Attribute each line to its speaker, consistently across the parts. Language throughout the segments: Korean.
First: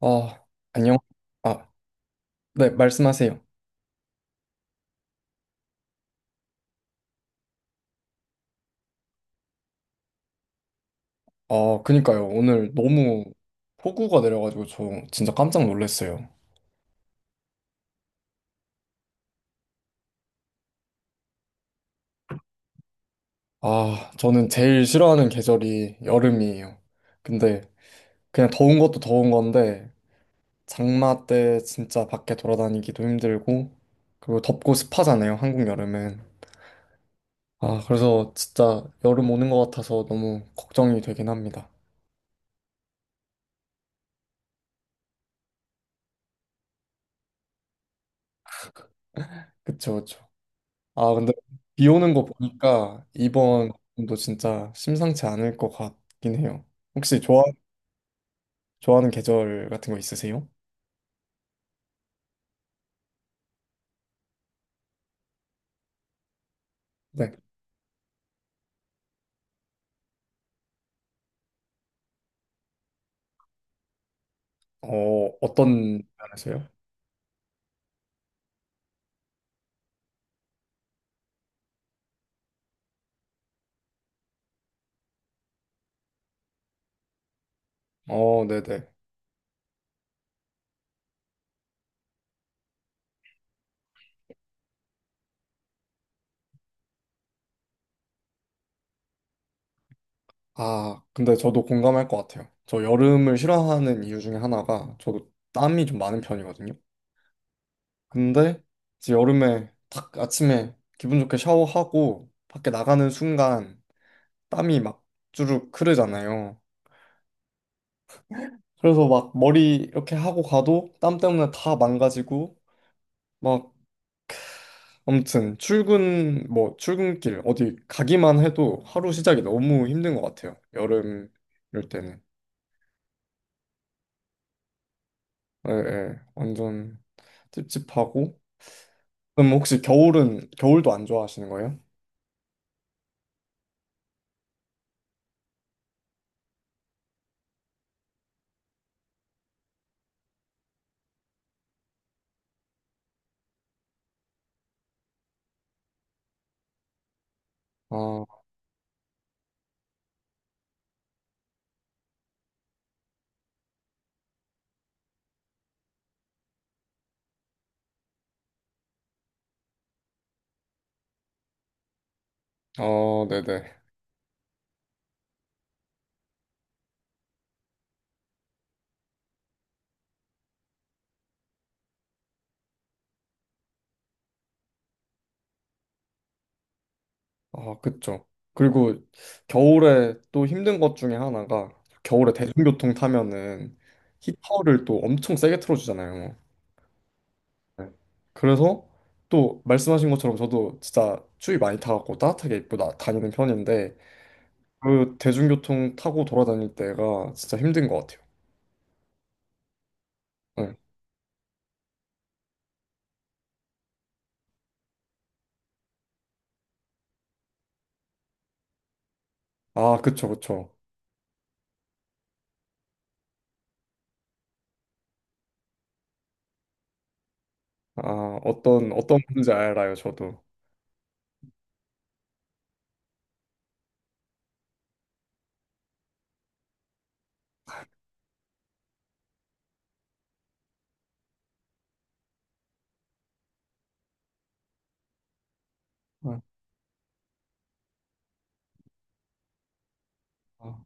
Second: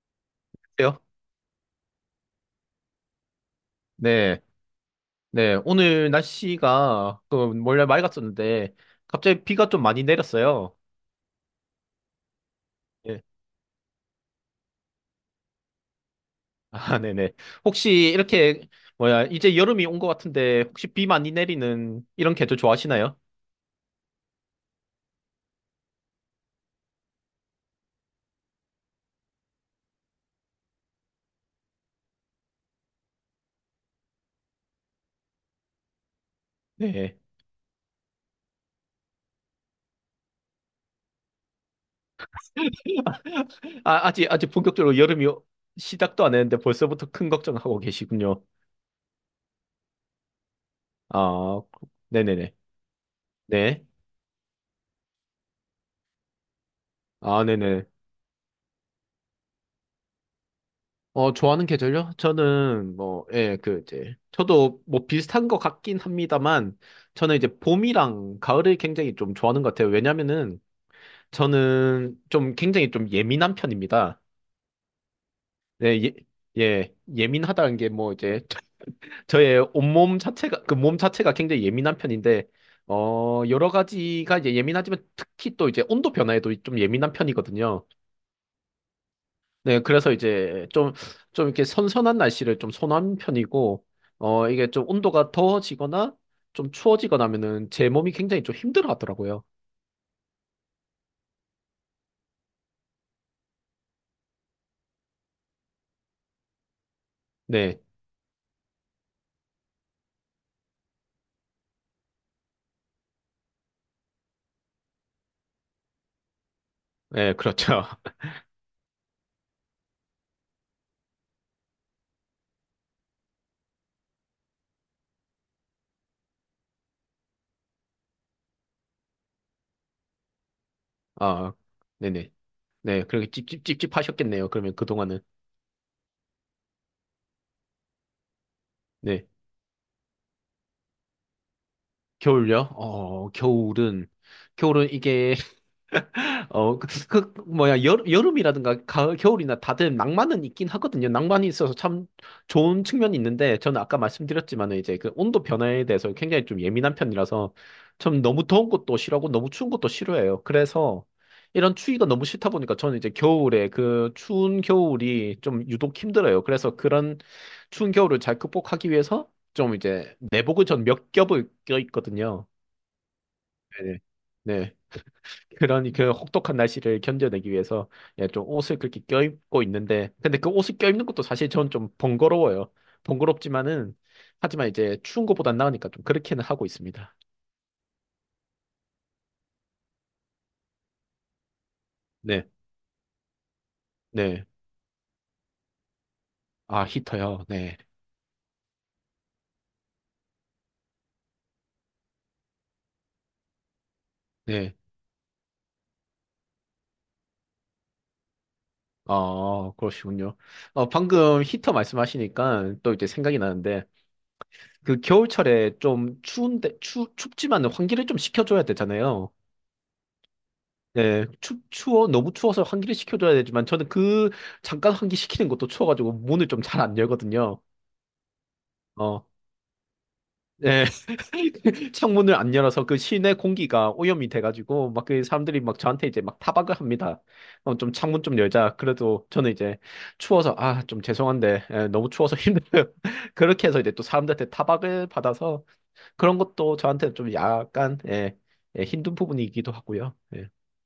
Speaker 1: 아, 안녕.
Speaker 2: 그래요?
Speaker 1: 아, 네, 말씀하세요.
Speaker 2: 네, 네. 오늘 날씨가 그 원래 맑았었는데 갑자기 비가 좀 많이 내렸어요.
Speaker 1: 아, 그니까요. 오늘
Speaker 2: 예.
Speaker 1: 너무 폭우가 내려가지고 저 진짜 깜짝 놀랐어요.
Speaker 2: 아, 네네. 혹시 이렇게 뭐야 이제 여름이 온 것 같은데 혹시 비 많이 내리는 이런 계절 좋아하시나요?
Speaker 1: 아, 저는 제일 싫어하는 계절이 여름이에요. 근데 그냥 더운 것도 더운 건데, 장마 때 진짜 밖에 돌아다니기도 힘들고, 그리고 덥고 습하잖아요, 한국 여름은.
Speaker 2: 네.
Speaker 1: 아, 그래서 진짜 여름 오는 것 같아서 너무 걱정이 되긴 합니다.
Speaker 2: 아, 아직 아직 본격적으로 여름이 시작도 안 했는데 벌써부터 큰 걱정하고 계시군요.
Speaker 1: 그쵸, 그쵸. 아, 근데
Speaker 2: 아,
Speaker 1: 비 오는 거
Speaker 2: 네네네.
Speaker 1: 보니까 이번
Speaker 2: 네.
Speaker 1: 도 진짜 심상치 않을 것 같긴 해요. 혹시 좋아,
Speaker 2: 아, 네네.
Speaker 1: 좋아하는 계절 같은 거 있으세요?
Speaker 2: 어, 좋아하는 계절요? 저는 뭐, 예, 그 이제 저도 뭐 비슷한 것 같긴 합니다만
Speaker 1: 네.
Speaker 2: 저는 이제 봄이랑 가을을 굉장히 좀 좋아하는 것 같아요. 왜냐면은 저는 좀 굉장히 좀 예민한 편입니다.
Speaker 1: 어, 어떤
Speaker 2: 네, 예,
Speaker 1: 면에서요?
Speaker 2: 예, 예민하다는 게 뭐 이제 저의 온몸 자체가 그 몸 자체가 굉장히 예민한 편인데 어, 여러 가지가 이제 예민하지만 특히 또 이제 온도 변화에도 좀 예민한 편이거든요.
Speaker 1: 어, 네네.
Speaker 2: 네, 그래서 이제 좀, 이렇게 선선한 날씨를 좀 선호하는 편이고, 어, 이게 좀 온도가 더워지거나 좀 추워지거나 하면은 제 몸이 굉장히 좀 힘들어 하더라고요.
Speaker 1: 아, 근데 저도 공감할 것 같아요. 저 여름을 싫어하는 이유 중에 하나가 저도 땀이 좀 많은 편이거든요.
Speaker 2: 네,
Speaker 1: 근데 이제 여름에 딱 아침에 기분 좋게 샤워하고 밖에 나가는 순간 땀이 막 주르륵 흐르잖아요.
Speaker 2: 네, 그렇죠.
Speaker 1: 그래서 막 머리 이렇게 하고 가도 땀 때문에 다 망가지고 막 아무튼 출근 뭐 출근길 어디 가기만 해도 하루 시작이 너무 힘든 것 같아요. 여름
Speaker 2: 아,
Speaker 1: 이럴 때는.
Speaker 2: 네네. 네, 그렇게 찝찝찝찝 하셨겠네요. 그러면 그동안은.
Speaker 1: 예, 예. 완전 찝찝하고.
Speaker 2: 네.
Speaker 1: 그럼 혹시 겨울은 겨울도 안 좋아하시는 거예요?
Speaker 2: 겨울요? 어, 겨울은, 이게 어, 그, 뭐야, 여름이라든가 가을, 겨울이나 다들 낭만은 있긴 하거든요. 낭만이 있어서 참 좋은 측면이 있는데, 저는 아까 말씀드렸지만 이제 그 온도 변화에 대해서 굉장히 좀 예민한 편이라서, 참
Speaker 1: 아,
Speaker 2: 너무 더운 것도 싫어하고 너무 추운 것도 싫어해요. 그래서 이런 추위가 너무 싫다 보니까 저는 이제 겨울에 그 추운 겨울이 좀 유독 힘들어요. 그래서 그런 추운 겨울을 잘 극복하기 위해서 좀 이제 내복을 전 몇 겹을 껴 있거든요.
Speaker 1: 어, 네네.
Speaker 2: 네네. 네. 그런 그 혹독한 날씨를 견뎌내기 위해서 예, 좀 옷을 그렇게 껴입고 있는데 근데 그 옷을 껴입는 것도 사실 전 좀 번거로워요. 번거롭지만은 하지만 이제 추운 것보단 나으니까 좀 그렇게는 하고 있습니다.
Speaker 1: 아, 그쵸. 그리고 겨울에 또 힘든 것 중에 하나가 겨울에
Speaker 2: 네,
Speaker 1: 대중교통 타면은
Speaker 2: 네.
Speaker 1: 히터를 또 엄청 세게 틀어주잖아요.
Speaker 2: 아, 히터요. 네,
Speaker 1: 네. 그래서 또 말씀하신 것처럼 저도 진짜 추위 많이 타갖고 따뜻하게 입고 나, 다니는 편인데
Speaker 2: 네.
Speaker 1: 그 대중교통 타고 돌아다닐 때가 진짜 힘든 것 같아요.
Speaker 2: 아, 그러시군요.
Speaker 1: 네.
Speaker 2: 어, 방금 히터 말씀하시니까 또 이제 생각이 나는데 그 겨울철에 좀 추운데 추 춥지만 환기를 좀 시켜줘야 되잖아요.
Speaker 1: 아 그쵸 그쵸.
Speaker 2: 네, 너무 추워서 환기를 시켜줘야 되지만, 저는 그, 잠깐 환기 시키는 것도 추워가지고, 문을 좀 잘 안 열거든요.
Speaker 1: 아 어떤
Speaker 2: 어,
Speaker 1: 건지 알아요 저도.
Speaker 2: 네. 창문을 안 열어서 그 실내 공기가 오염이 돼가지고, 막 그 사람들이 막 저한테 이제 막 타박을 합니다. 어, 좀 창문 좀 열자. 그래도 저는 이제 추워서, 아, 좀 죄송한데, 예, 너무 추워서 힘들어요. 그렇게 해서 이제 또 사람들한테 타박을 받아서,
Speaker 1: 네.
Speaker 2: 그런
Speaker 1: 아,
Speaker 2: 것도 저한테 좀 약간, 예, 예, 힘든 부분이기도 하고요. 예,
Speaker 1: 아.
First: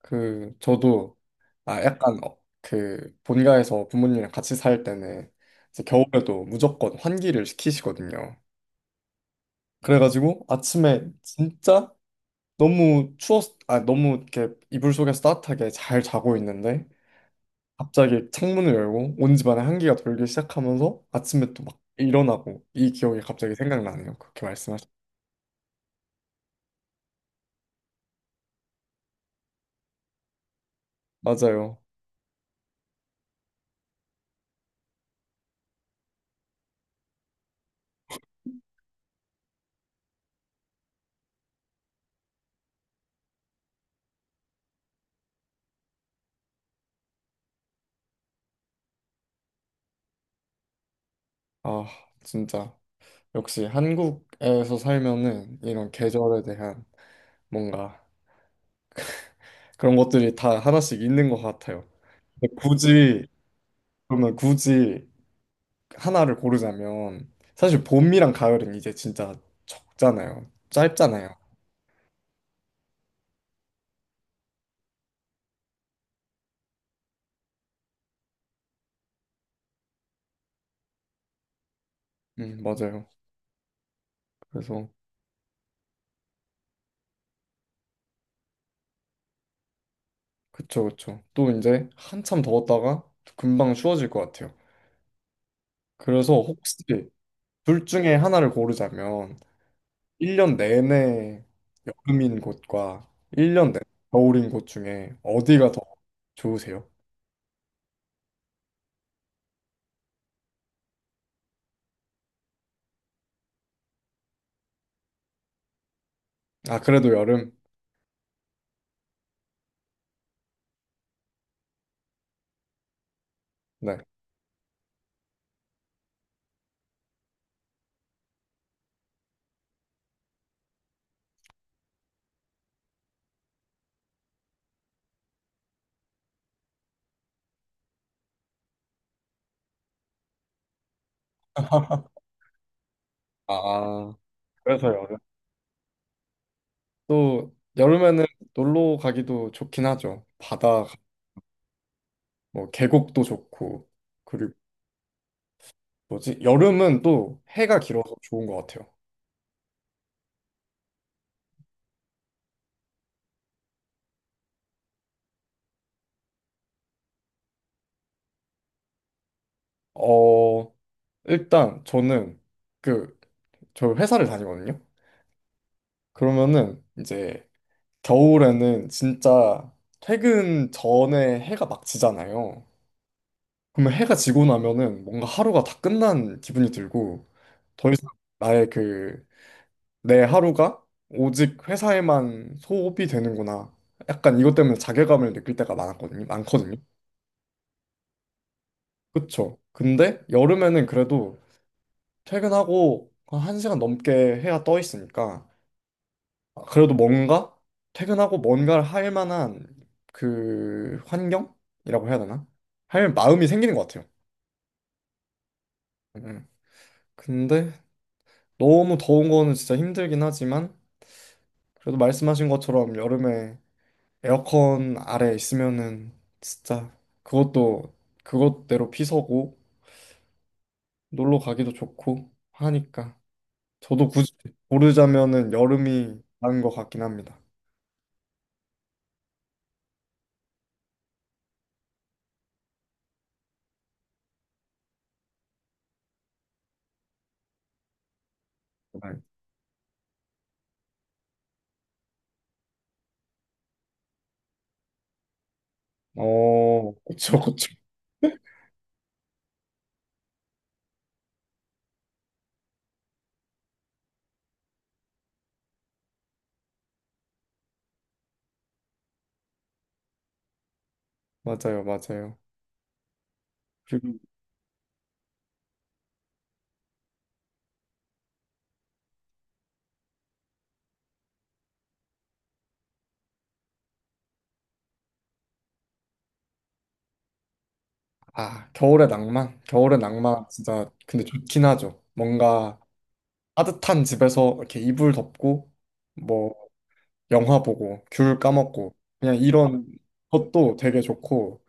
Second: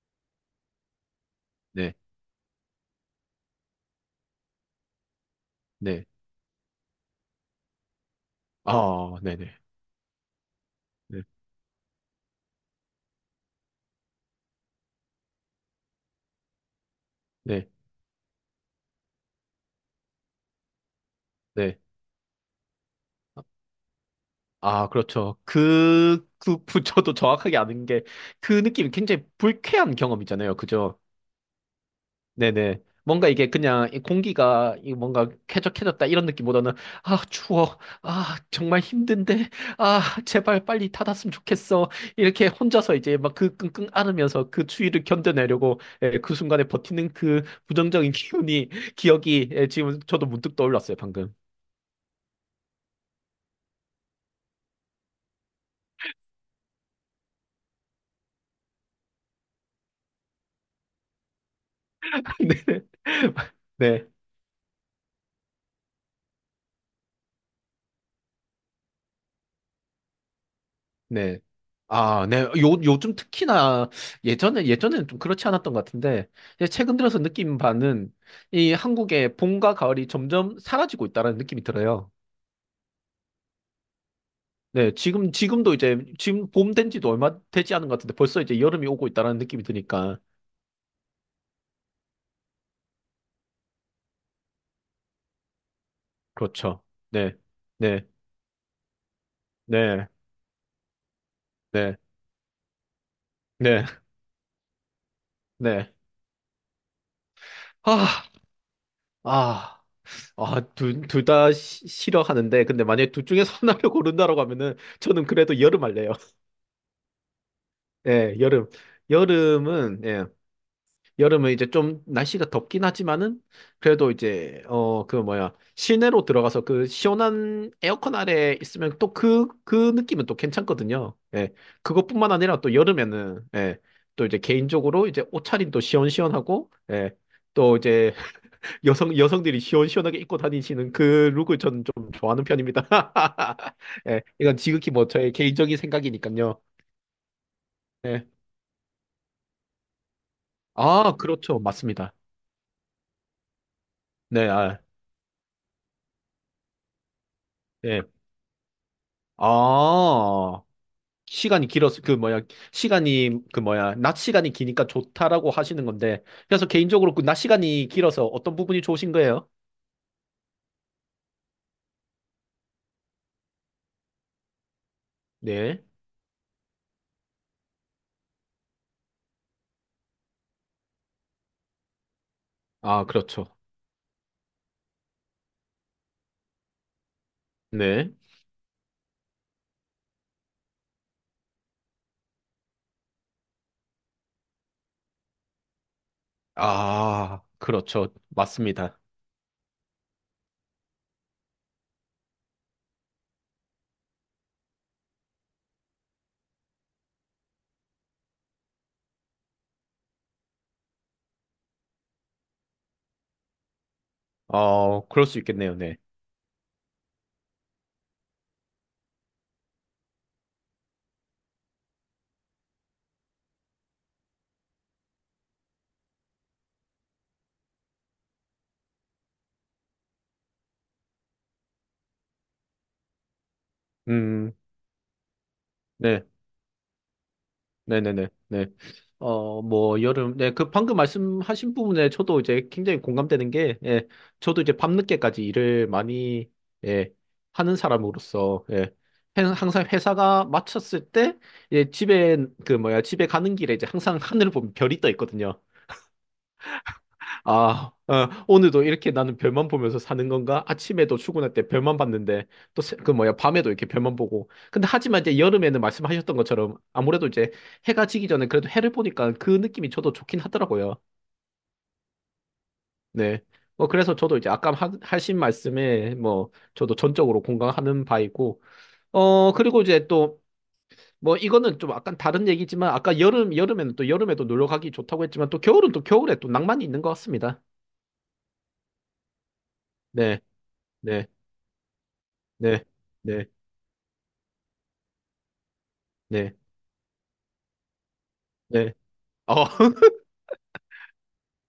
Speaker 1: 그 저도 아
Speaker 2: 네,
Speaker 1: 약간 어, 그 본가에서 부모님이랑 같이 살 때는 이제
Speaker 2: 네.
Speaker 1: 겨울에도 무조건 환기를 시키시거든요.
Speaker 2: 아, 네 네.
Speaker 1: 그래가지고 아침에
Speaker 2: 네.
Speaker 1: 진짜 너무 추웠, 아, 너무 이렇게 이불 속에서 따뜻하게 잘 자고 있는데
Speaker 2: 네.
Speaker 1: 갑자기 창문을 열고 온 집안에 한기가 돌기 시작하면서 아침에 또 막
Speaker 2: 네.
Speaker 1: 일어나고 이 기억이 갑자기 생각나네요. 그렇게 말씀하셨.
Speaker 2: 아, 그렇죠. 저도 정확하게 아는 게, 그 느낌이 굉장히 불쾌한 경험이잖아요. 그죠?
Speaker 1: 맞아요.
Speaker 2: 네네. 뭔가 이게 그냥 이 공기가 이 뭔가 쾌적해졌다 이런 느낌보다는, 아, 추워. 아, 정말 힘든데. 아, 제발 빨리 닫았으면 좋겠어. 이렇게 혼자서 이제 막 그 끙끙 앓으면서 그 추위를 견뎌내려고 예, 그 순간에 버티는 그 부정적인 기운이, 기억이, 예, 지금 저도 문득 떠올랐어요, 방금.
Speaker 1: 아, 진짜 역시 한국에서 살면은 이런 계절에 대한 뭔가 그런 것들이 다 하나씩 있는 것 같아요. 근데
Speaker 2: 네.
Speaker 1: 굳이
Speaker 2: 네.
Speaker 1: 그러면 굳이 하나를 고르자면 사실 봄이랑 가을은 이제 진짜 적잖아요. 짧잖아요.
Speaker 2: 네. 아, 네. 요, 요즘 특히나 예전에는 좀 그렇지 않았던 것 같은데, 이제 최근 들어서 느낀 바는 이 한국의 봄과 가을이 점점 사라지고 있다는 느낌이 들어요.
Speaker 1: 맞아요. 그래서
Speaker 2: 네. 지금, 지금도 이제, 지금 봄된 지도 얼마 되지 않은 것 같은데 벌써 이제 여름이 오고 있다는 느낌이 드니까.
Speaker 1: 그쵸 그쵸. 또 이제 한참 더웠다가 금방 추워질 것 같아요. 그래서 혹시
Speaker 2: 그렇죠. 네.
Speaker 1: 둘
Speaker 2: 네.
Speaker 1: 중에 하나를 고르자면
Speaker 2: 네.
Speaker 1: 1년 내내
Speaker 2: 네.
Speaker 1: 여름인 곳과 1년 내내
Speaker 2: 네.
Speaker 1: 겨울인 곳 중에 어디가 더
Speaker 2: 네.
Speaker 1: 좋으세요?
Speaker 2: 아, 아. 아, 둘 다 싫어하는데, 근데 만약에 둘 중에서 하나를 고른다라고 하면은, 저는 그래도 여름 할래요.
Speaker 1: 아 그래도 여름?
Speaker 2: 예, 여름. 여름은, 예, 여름은 이제 좀 날씨가 덥긴 하지만은,
Speaker 1: 네.
Speaker 2: 그래도 이제, 어, 그 뭐야, 실내로 들어가서 그 시원한 에어컨 아래 있으면 또 그, 그 느낌은 또 괜찮거든요. 예, 그것뿐만 아니라 또 여름에는, 예, 또 이제 개인적으로 이제 옷차림도 시원시원하고, 예, 또 이제 여성들이 시원시원하게 입고 다니시는 그 룩을 저는 좀 좋아하는 편입니다.
Speaker 1: 아
Speaker 2: 예, 이건
Speaker 1: 그래서
Speaker 2: 지극히 뭐
Speaker 1: 여름.
Speaker 2: 저의 개인적인 생각이니까요.
Speaker 1: 또 여름에는
Speaker 2: 예.
Speaker 1: 놀러 가기도 좋긴 하죠. 바다
Speaker 2: 아, 그렇죠. 맞습니다.
Speaker 1: 뭐 계곡도 좋고
Speaker 2: 네,
Speaker 1: 그리고
Speaker 2: 아,
Speaker 1: 뭐지? 여름은 또 해가
Speaker 2: 예.
Speaker 1: 길어서 좋은 것 같아요.
Speaker 2: 아, 시간이 길어서, 그, 뭐야, 시간이, 그, 뭐야, 낮 시간이 기니까 좋다라고 하시는 건데, 그래서 개인적으로 그 낮 시간이 길어서 어떤 부분이 좋으신 거예요?
Speaker 1: 어 일단 저는 그 저 회사를 다니거든요.
Speaker 2: 네.
Speaker 1: 그러면은 이제 겨울에는 진짜 퇴근 전에 해가 막 지잖아요.
Speaker 2: 아, 그렇죠.
Speaker 1: 그러면 해가 지고 나면은 뭔가 하루가 다 끝난 기분이 들고 더 이상
Speaker 2: 네.
Speaker 1: 나의 그 내 하루가 오직 회사에만 소비되는구나. 약간 이것 때문에 자괴감을 느낄 때가 많았거든요. 많거든요.
Speaker 2: 아, 그렇죠. 맞습니다.
Speaker 1: 그쵸. 근데 여름에는 그래도 퇴근하고 한 1시간 넘게 해야 떠 있으니까 아, 그래도 뭔가 퇴근하고 뭔가를 할 만한 그 환경이라고 해야 되나? 할 마음이 생기는 것 같아요.
Speaker 2: 어, 그럴 수 있겠네요. 네.
Speaker 1: 음. 음. 근데 너무 더운 거는 진짜 힘들긴 하지만 그래도 말씀하신 것처럼 여름에 에어컨 아래 있으면은 진짜 그것도 그것대로 피서고 놀러 가기도 좋고 하니까 저도 굳이
Speaker 2: 음,
Speaker 1: 고르자면은 여름이
Speaker 2: 네.
Speaker 1: 나은 것 같긴 합니다.
Speaker 2: 네네네. 네. 어, 뭐, 여름, 네, 그 방금 말씀하신 부분에 저도 이제 굉장히 공감되는 게, 예, 저도 이제 밤늦게까지 일을 많이, 예, 하는 사람으로서, 예,
Speaker 1: 네.
Speaker 2: 항상 회사가 마쳤을 때, 예, 집에, 그 뭐야, 집에 가는 길에 이제 항상 하늘을 보면 별이 떠 있거든요.
Speaker 1: 어, 그쵸, 그쵸.
Speaker 2: 아, 어, 오늘도 이렇게 나는 별만 보면서 사는 건가? 아침에도 출근할 때 별만 봤는데, 또, 그 뭐야, 밤에도 이렇게 별만 보고. 근데 하지만 이제 여름에는 말씀하셨던 것처럼 아무래도 이제 해가 지기 전에 그래도 해를 보니까 그 느낌이 저도 좋긴 하더라고요.
Speaker 1: 맞아요, 맞아요.
Speaker 2: 네. 뭐, 그래서
Speaker 1: 그리고
Speaker 2: 저도 이제 아까 하, 하신 말씀에 뭐, 저도 전적으로 공감하는 바이고, 어, 그리고 이제 또, 뭐, 이거는 좀 약간 다른 얘기지만, 아까 여름, 여름에는 또 여름에도 놀러 가기 좋다고 했지만, 또 겨울은 또 겨울에 또 낭만이 있는 것 같습니다.
Speaker 1: 아, 겨울의 낭만. 겨울의
Speaker 2: 네,
Speaker 1: 낭만 진짜 근데
Speaker 2: 네,
Speaker 1: 좋긴 하죠. 뭔가
Speaker 2: 네. 네.
Speaker 1: 따뜻한 집에서 이렇게 이불 덮고 뭐
Speaker 2: 네,
Speaker 1: 영화 보고 귤
Speaker 2: 네.
Speaker 1: 까먹고 그냥
Speaker 2: 어,
Speaker 1: 이런 것도 되게 좋고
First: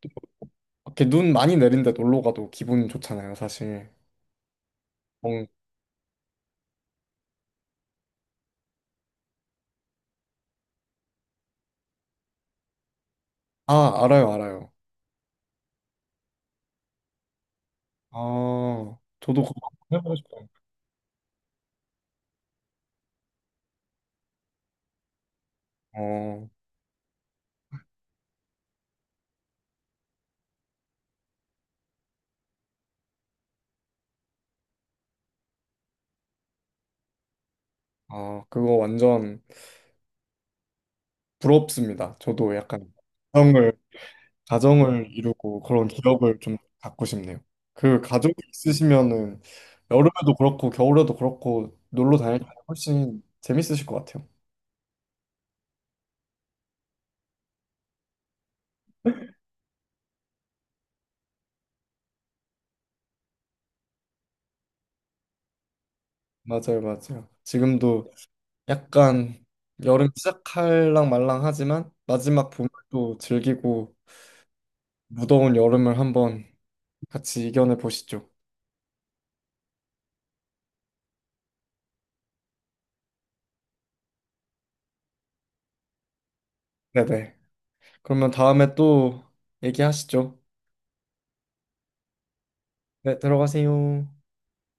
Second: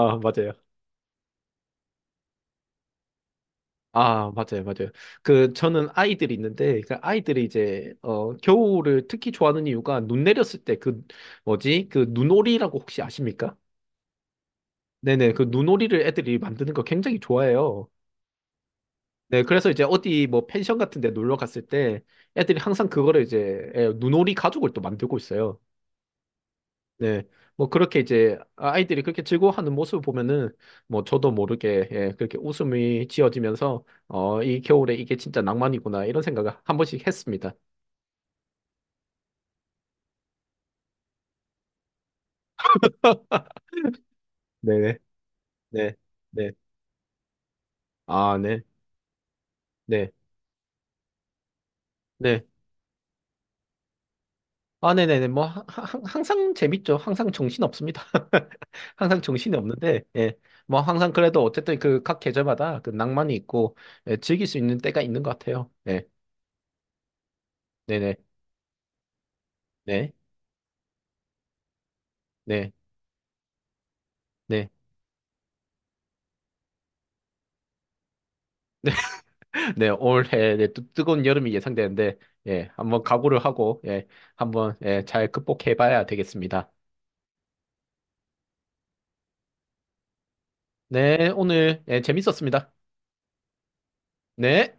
Speaker 1: 또
Speaker 2: 맞아요.
Speaker 1: 이렇게 눈 많이 내린데 놀러 가도 기분 좋잖아요, 사실.
Speaker 2: 아, 맞아요, 맞아요.
Speaker 1: 뭔-
Speaker 2: 그, 저는 아이들이 있는데, 그 아이들이 이제, 어, 겨울을 특히 좋아하는 이유가 눈 내렸을 때 그, 뭐지? 그 눈오리라고 혹시 아십니까?
Speaker 1: 아, 알아요, 알아요.
Speaker 2: 네네, 그 눈오리를 애들이 만드는 거 굉장히 좋아해요.
Speaker 1: 아,
Speaker 2: 네,
Speaker 1: 저도 그거
Speaker 2: 그래서 이제
Speaker 1: 한번 해보고
Speaker 2: 어디 뭐
Speaker 1: 싶어요.
Speaker 2: 펜션 같은 데 놀러 갔을 때 애들이 항상 그거를 이제, 예, 눈오리 가죽을 또 만들고 있어요.
Speaker 1: 어,
Speaker 2: 네. 뭐 그렇게 이제 아이들이 그렇게 즐거워하는 모습을 보면은 뭐 저도 모르게 예, 그렇게 웃음이 지어지면서 어, 이 겨울에 이게 진짜 낭만이구나 이런 생각을 한 번씩 했습니다.
Speaker 1: 아, 그거 완전 부럽습니다. 저도 약간 그런 걸
Speaker 2: 네네.
Speaker 1: 가정을 이루고 그런
Speaker 2: 네.
Speaker 1: 기억을
Speaker 2: 네.
Speaker 1: 좀 갖고 싶네요. 그 가족이
Speaker 2: 아, 네.
Speaker 1: 있으시면은
Speaker 2: 네.
Speaker 1: 여름에도 그렇고 겨울에도 그렇고 놀러 다닐 때
Speaker 2: 네.
Speaker 1: 훨씬 재밌으실 것 같아요.
Speaker 2: 아, 네네네. 뭐, 항상 재밌죠. 항상 정신 없습니다. 항상 정신이 없는데, 예. 뭐, 항상 그래도 어쨌든 그 각 계절마다 그 낭만이 있고, 예, 즐길 수 있는 때가 있는 것 같아요. 네.
Speaker 1: 맞아요, 맞아요. 지금도
Speaker 2: 네네.
Speaker 1: 약간 여름
Speaker 2: 네.
Speaker 1: 시작할랑 말랑 하지만 마지막 봄을
Speaker 2: 네.
Speaker 1: 또 즐기고
Speaker 2: 네.
Speaker 1: 무더운 여름을 한번 같이 이겨내 보시죠.
Speaker 2: 네, 올해 네, 또 뜨거운 여름이 예상되는데, 예, 한번 각오를 하고, 예, 한번, 예, 잘 극복해 봐야 되겠습니다.
Speaker 1: 네네. 그러면 다음에 또 얘기하시죠.
Speaker 2: 네, 오늘, 예, 재밌었습니다.
Speaker 1: 네, 들어가세요.
Speaker 2: 네.